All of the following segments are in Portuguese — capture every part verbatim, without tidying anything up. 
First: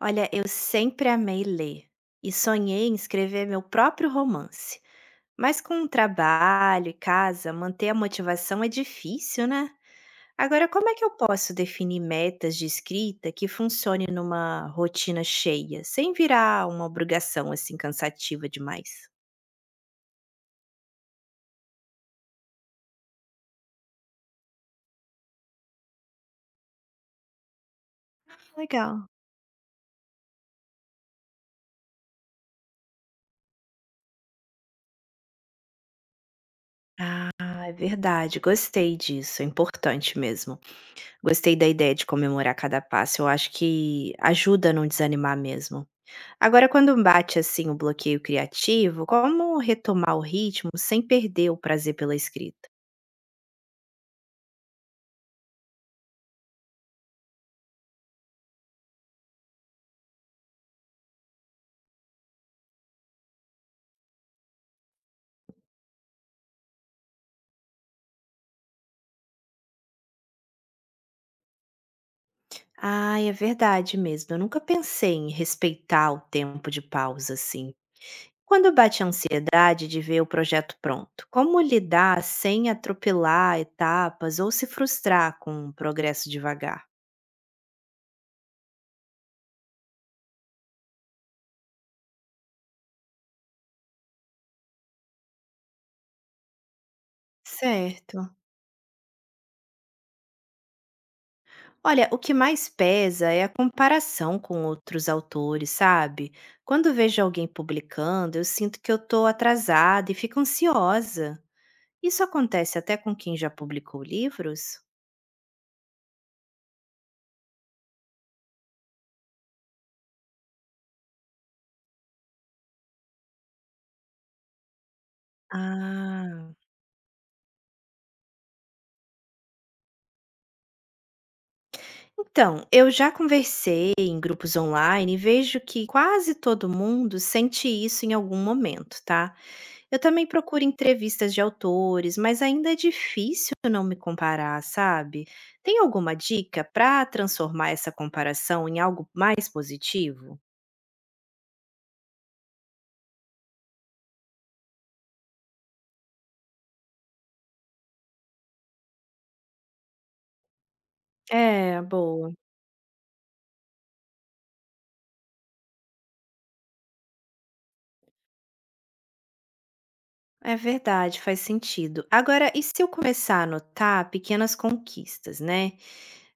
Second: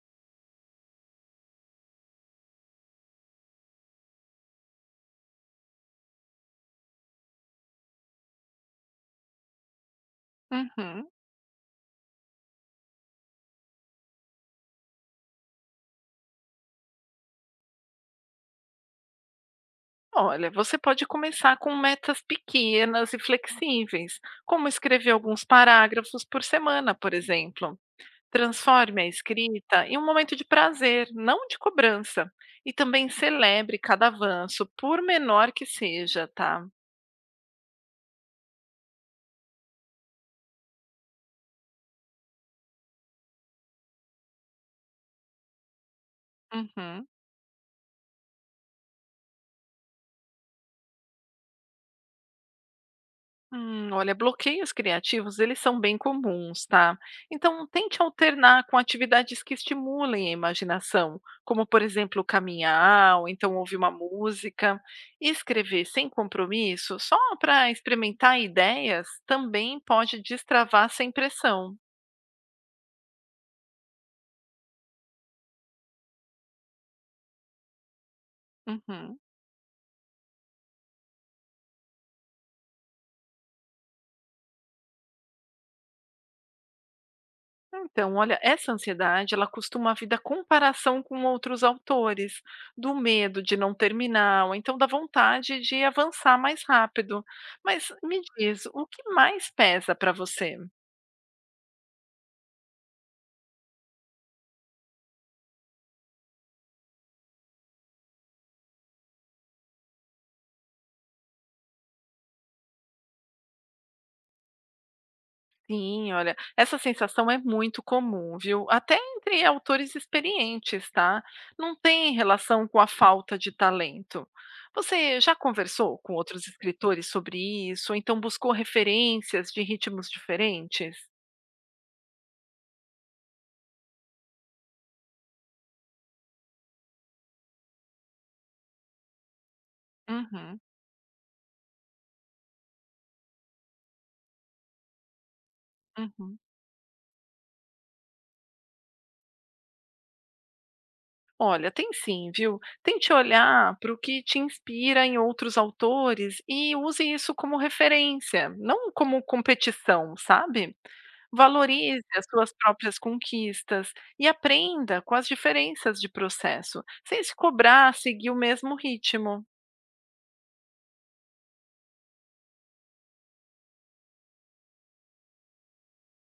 Olha, eu sempre amei ler e sonhei em escrever meu próprio romance. Mas com o trabalho e casa, manter a motivação é difícil, né? Agora, como é que Uhum. eu posso definir metas de escrita que funcione numa rotina cheia, sem virar uma obrigação assim cansativa demais? Olha, você pode começar com metas pequenas e flexíveis, como escrever alguns parágrafos por semana, por exemplo. Transforme a Legal. escrita em um momento de prazer, não de cobrança. E também celebre cada avanço, por menor que seja, tá? Ah, é verdade, gostei disso, é importante mesmo. Gostei da ideia de comemorar cada passo, eu acho que ajuda a não desanimar mesmo. Agora, quando Uhum. bate assim o bloqueio criativo, como retomar o ritmo sem perder o prazer pela escrita? Hum, olha, bloqueios criativos, eles são bem comuns, tá? Então, tente alternar com atividades que estimulem a imaginação, como, por exemplo, caminhar, ou então ouvir uma música. E escrever sem compromisso, só para experimentar ideias, também pode destravar sem pressão. Ah, é verdade mesmo. Eu nunca pensei em respeitar o tempo de pausa assim. Quando bate a Uhum. ansiedade de ver o projeto pronto, como lidar sem atropelar etapas ou se frustrar com o progresso devagar? Então, olha, essa ansiedade, ela costuma vir da comparação com outros autores, do medo de não terminar, ou então da vontade de avançar mais rápido. Mas me Certo. diz, o que mais pesa para você? Olha, o que mais pesa é a comparação com outros autores, sabe? Quando vejo alguém publicando, eu sinto que eu tô atrasada e fico ansiosa. Isso acontece até com quem já publicou livros? Sim, olha, essa sensação é muito comum, viu? Até entre autores experientes, tá? Não tem relação com a falta de talento. Você já conversou com Ah. outros escritores sobre isso, ou então buscou referências de ritmos diferentes? Então, eu já conversei em grupos online e vejo que quase todo mundo sente isso em algum momento, tá? Eu também Uhum, procuro entrevistas de autores, mas ainda é difícil não me comparar, sabe? Tem alguma uhum. dica para transformar essa comparação em algo mais positivo? Olha, tem sim, viu? Tente olhar para o que te inspira em outros autores e use isso como referência, não como competição, sabe? É, Valorize as boa. suas próprias conquistas e aprenda com as diferenças de processo, sem se cobrar seguir o mesmo ritmo. É verdade, faz sentido. Agora, e se eu começar a anotar pequenas conquistas, né?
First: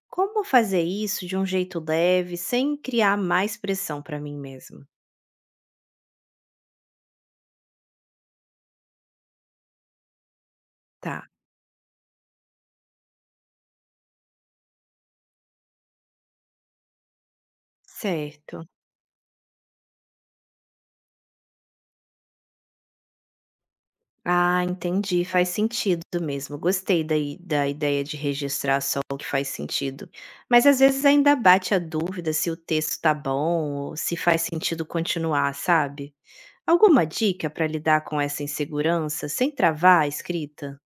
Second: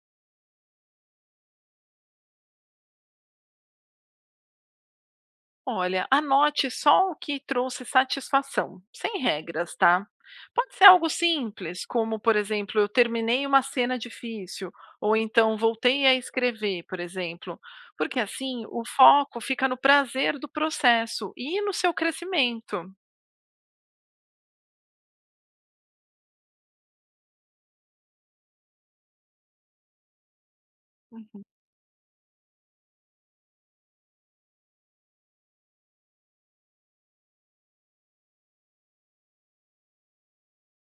Como fazer isso de um jeito leve, sem criar mais pressão para mim mesma? Olha, anote só o que trouxe satisfação, sem regras, tá? Pode ser algo Tá, simples, como, por exemplo, eu terminei uma cena difícil, ou então voltei a escrever, por exemplo. Porque assim, certo. o foco fica no prazer do processo e no seu crescimento. Ah, entendi, faz sentido mesmo. Gostei da i da ideia de registrar só o que faz sentido. Mas às vezes ainda bate a dúvida se o texto tá bom ou se faz sentido continuar, sabe? Alguma dica para lidar com essa insegurança sem travar a escrita?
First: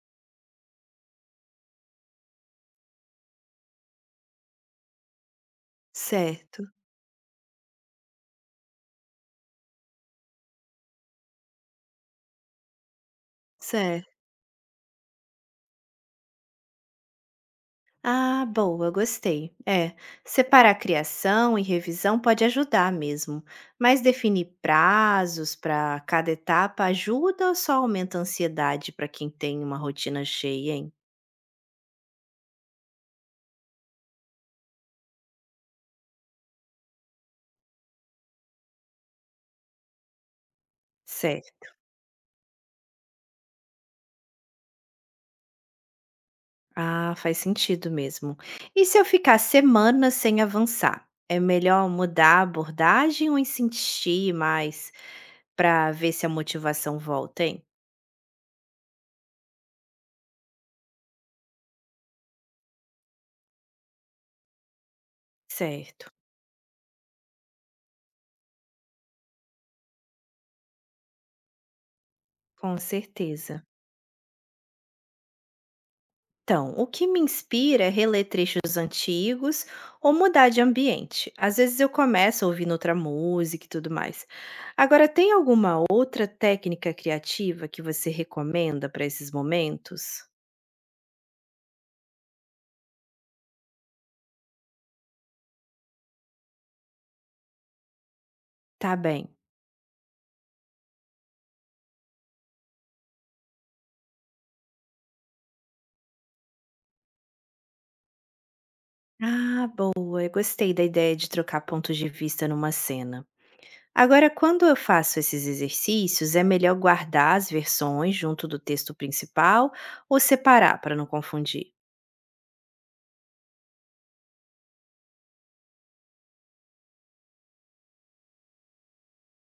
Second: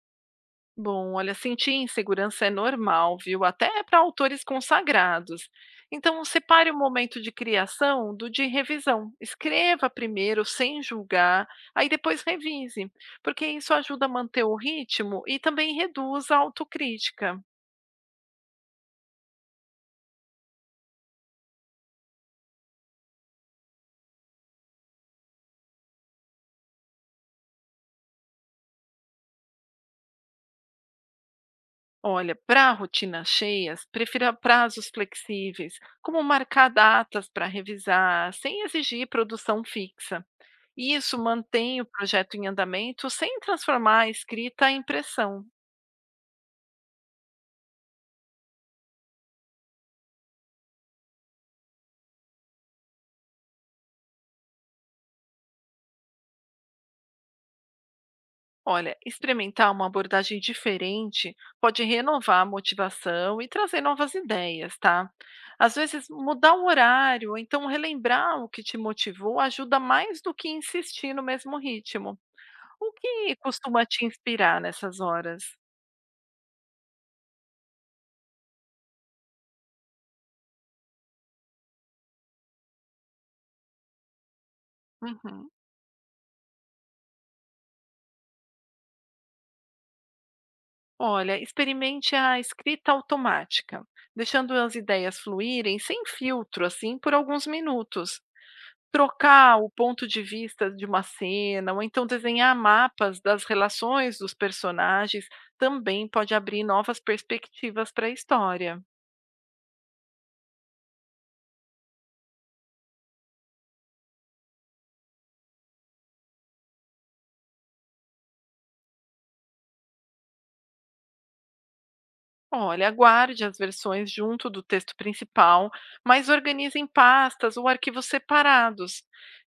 Bom, olha, sentir insegurança é normal, viu? Até para autores consagrados. Então, separe Certo, o momento de criação do de revisão. Escreva primeiro, sem julgar, aí depois revise, porque isso ajuda a certo. manter o ritmo e também reduz a autocrítica. Ah, boa, gostei. É, separar criação e revisão pode ajudar mesmo, mas definir prazos para cada etapa ajuda ou só aumenta a ansiedade para quem tem uma rotina cheia, hein? Olha, para rotinas cheias, prefira prazos flexíveis, como marcar datas para revisar, sem exigir produção fixa. Isso Certo. mantém o projeto em andamento sem transformar a escrita em pressão. Ah, faz sentido mesmo. E se eu ficar semanas sem avançar? É melhor mudar a abordagem ou insistir mais para ver se a motivação volta, hein? Olha, experimentar uma abordagem diferente pode renovar a motivação e trazer novas ideias, tá? Às vezes, Certo, mudar o horário, ou então relembrar o que te motivou ajuda mais do que insistir no mesmo ritmo. com O que certeza. costuma te inspirar nessas horas? Então, o que me inspira é reler trechos antigos ou mudar de ambiente. Às vezes eu começo ouvindo outra música e tudo mais. Agora, tem Uhum. alguma outra técnica criativa que você recomenda para esses momentos? Olha, experimente a escrita automática, deixando as ideias fluírem sem filtro, assim, por alguns minutos. Tá bem. Trocar o ponto de vista de uma cena, ou então desenhar mapas das relações dos personagens, também pode abrir novas perspectivas para a história. Ah, boa. Eu gostei da ideia de trocar pontos de vista numa cena. Agora, quando eu faço esses exercícios, é melhor guardar as versões junto do texto principal ou separar para não confundir? Olha, guarde as versões junto do texto principal, mas organize em pastas ou arquivos separados.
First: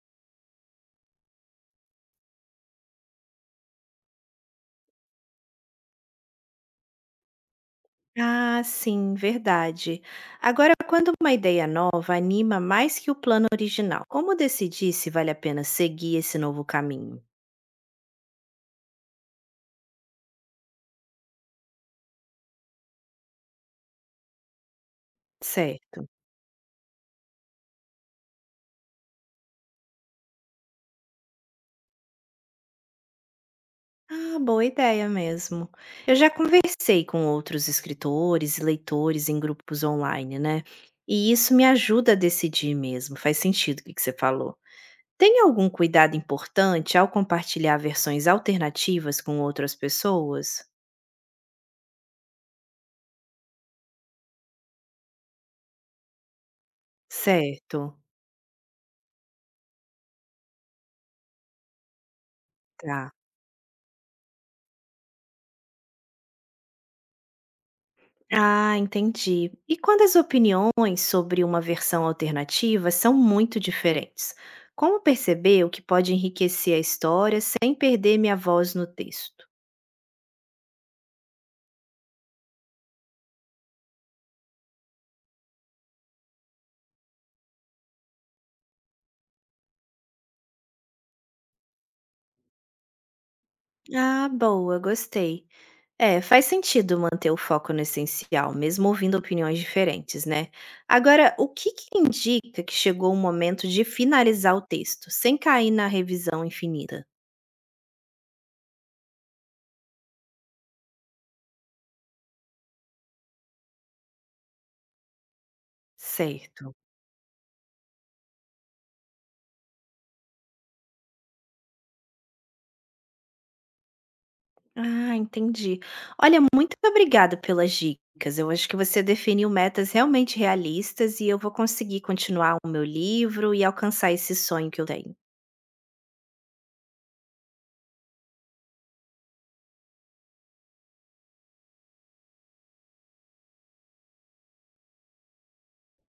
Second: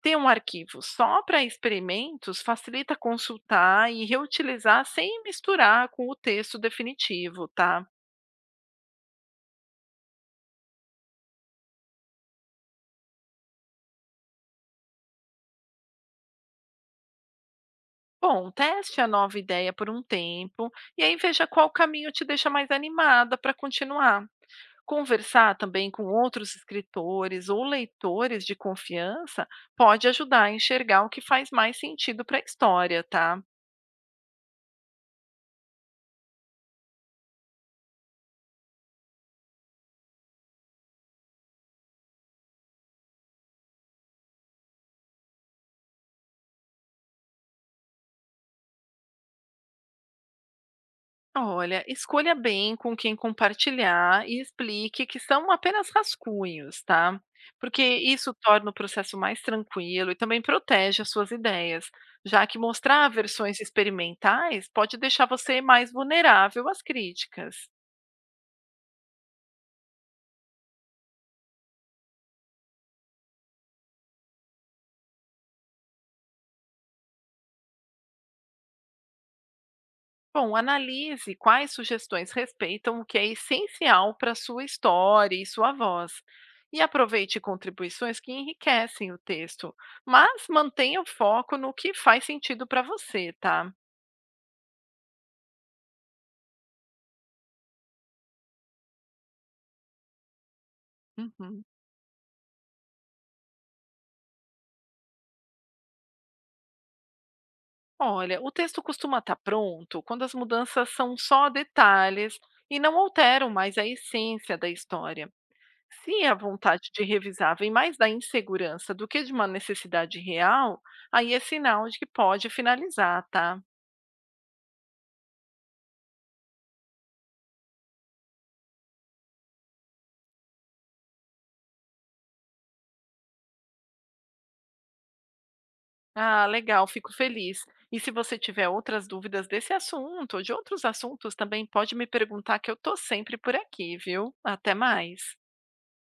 Ter um arquivo só para experimentos facilita consultar e reutilizar sem misturar com o texto definitivo, tá? Ah, sim, verdade. Agora, quando uma ideia nova anima mais que o plano original, como decidir se vale a pena seguir esse novo caminho? Bom, teste a nova ideia por um tempo e aí veja qual caminho te deixa mais animada para continuar. Conversar também com Certo. outros escritores ou leitores de confiança pode ajudar a enxergar o que faz mais sentido para a história, tá? Ah, boa ideia mesmo. Eu já conversei com outros escritores e leitores em grupos online, né? E isso me ajuda a decidir mesmo. Faz sentido o que que você falou. Tem algum cuidado importante ao compartilhar versões alternativas com outras pessoas? Olha, escolha bem com quem compartilhar e explique que são apenas rascunhos, tá? Porque Certo. isso torna o processo mais tranquilo e também protege as suas ideias, já que mostrar Tá. versões experimentais pode deixar você mais vulnerável às críticas. Ah, entendi. E quando as opiniões sobre uma versão alternativa são muito diferentes, como perceber o que pode enriquecer a história sem perder minha voz no texto? Bom, analise quais sugestões respeitam o que é essencial para sua história e sua voz. E aproveite contribuições que enriquecem o texto, mas mantenha o foco no que faz sentido para você, tá? Ah, boa, gostei. É, faz sentido manter o foco no essencial, mesmo ouvindo opiniões diferentes, né? Agora, o Uhum. que que indica que chegou o momento de finalizar o texto, sem cair na revisão infinita? Olha, o texto costuma estar pronto quando as mudanças são só detalhes e não alteram mais a essência da história. Se a Certo. vontade de revisar vem mais da insegurança do que de uma necessidade real, aí é sinal de que pode finalizar, tá? Ah, entendi. Olha, muito obrigada pelas dicas. Eu acho que você definiu metas realmente realistas e eu vou conseguir continuar o meu livro e alcançar esse sonho que eu tenho. Ah, legal, fico feliz. E se você tiver outras dúvidas desse assunto ou de outros assuntos também, pode me perguntar que eu tô sempre por aqui, viu? Até mais.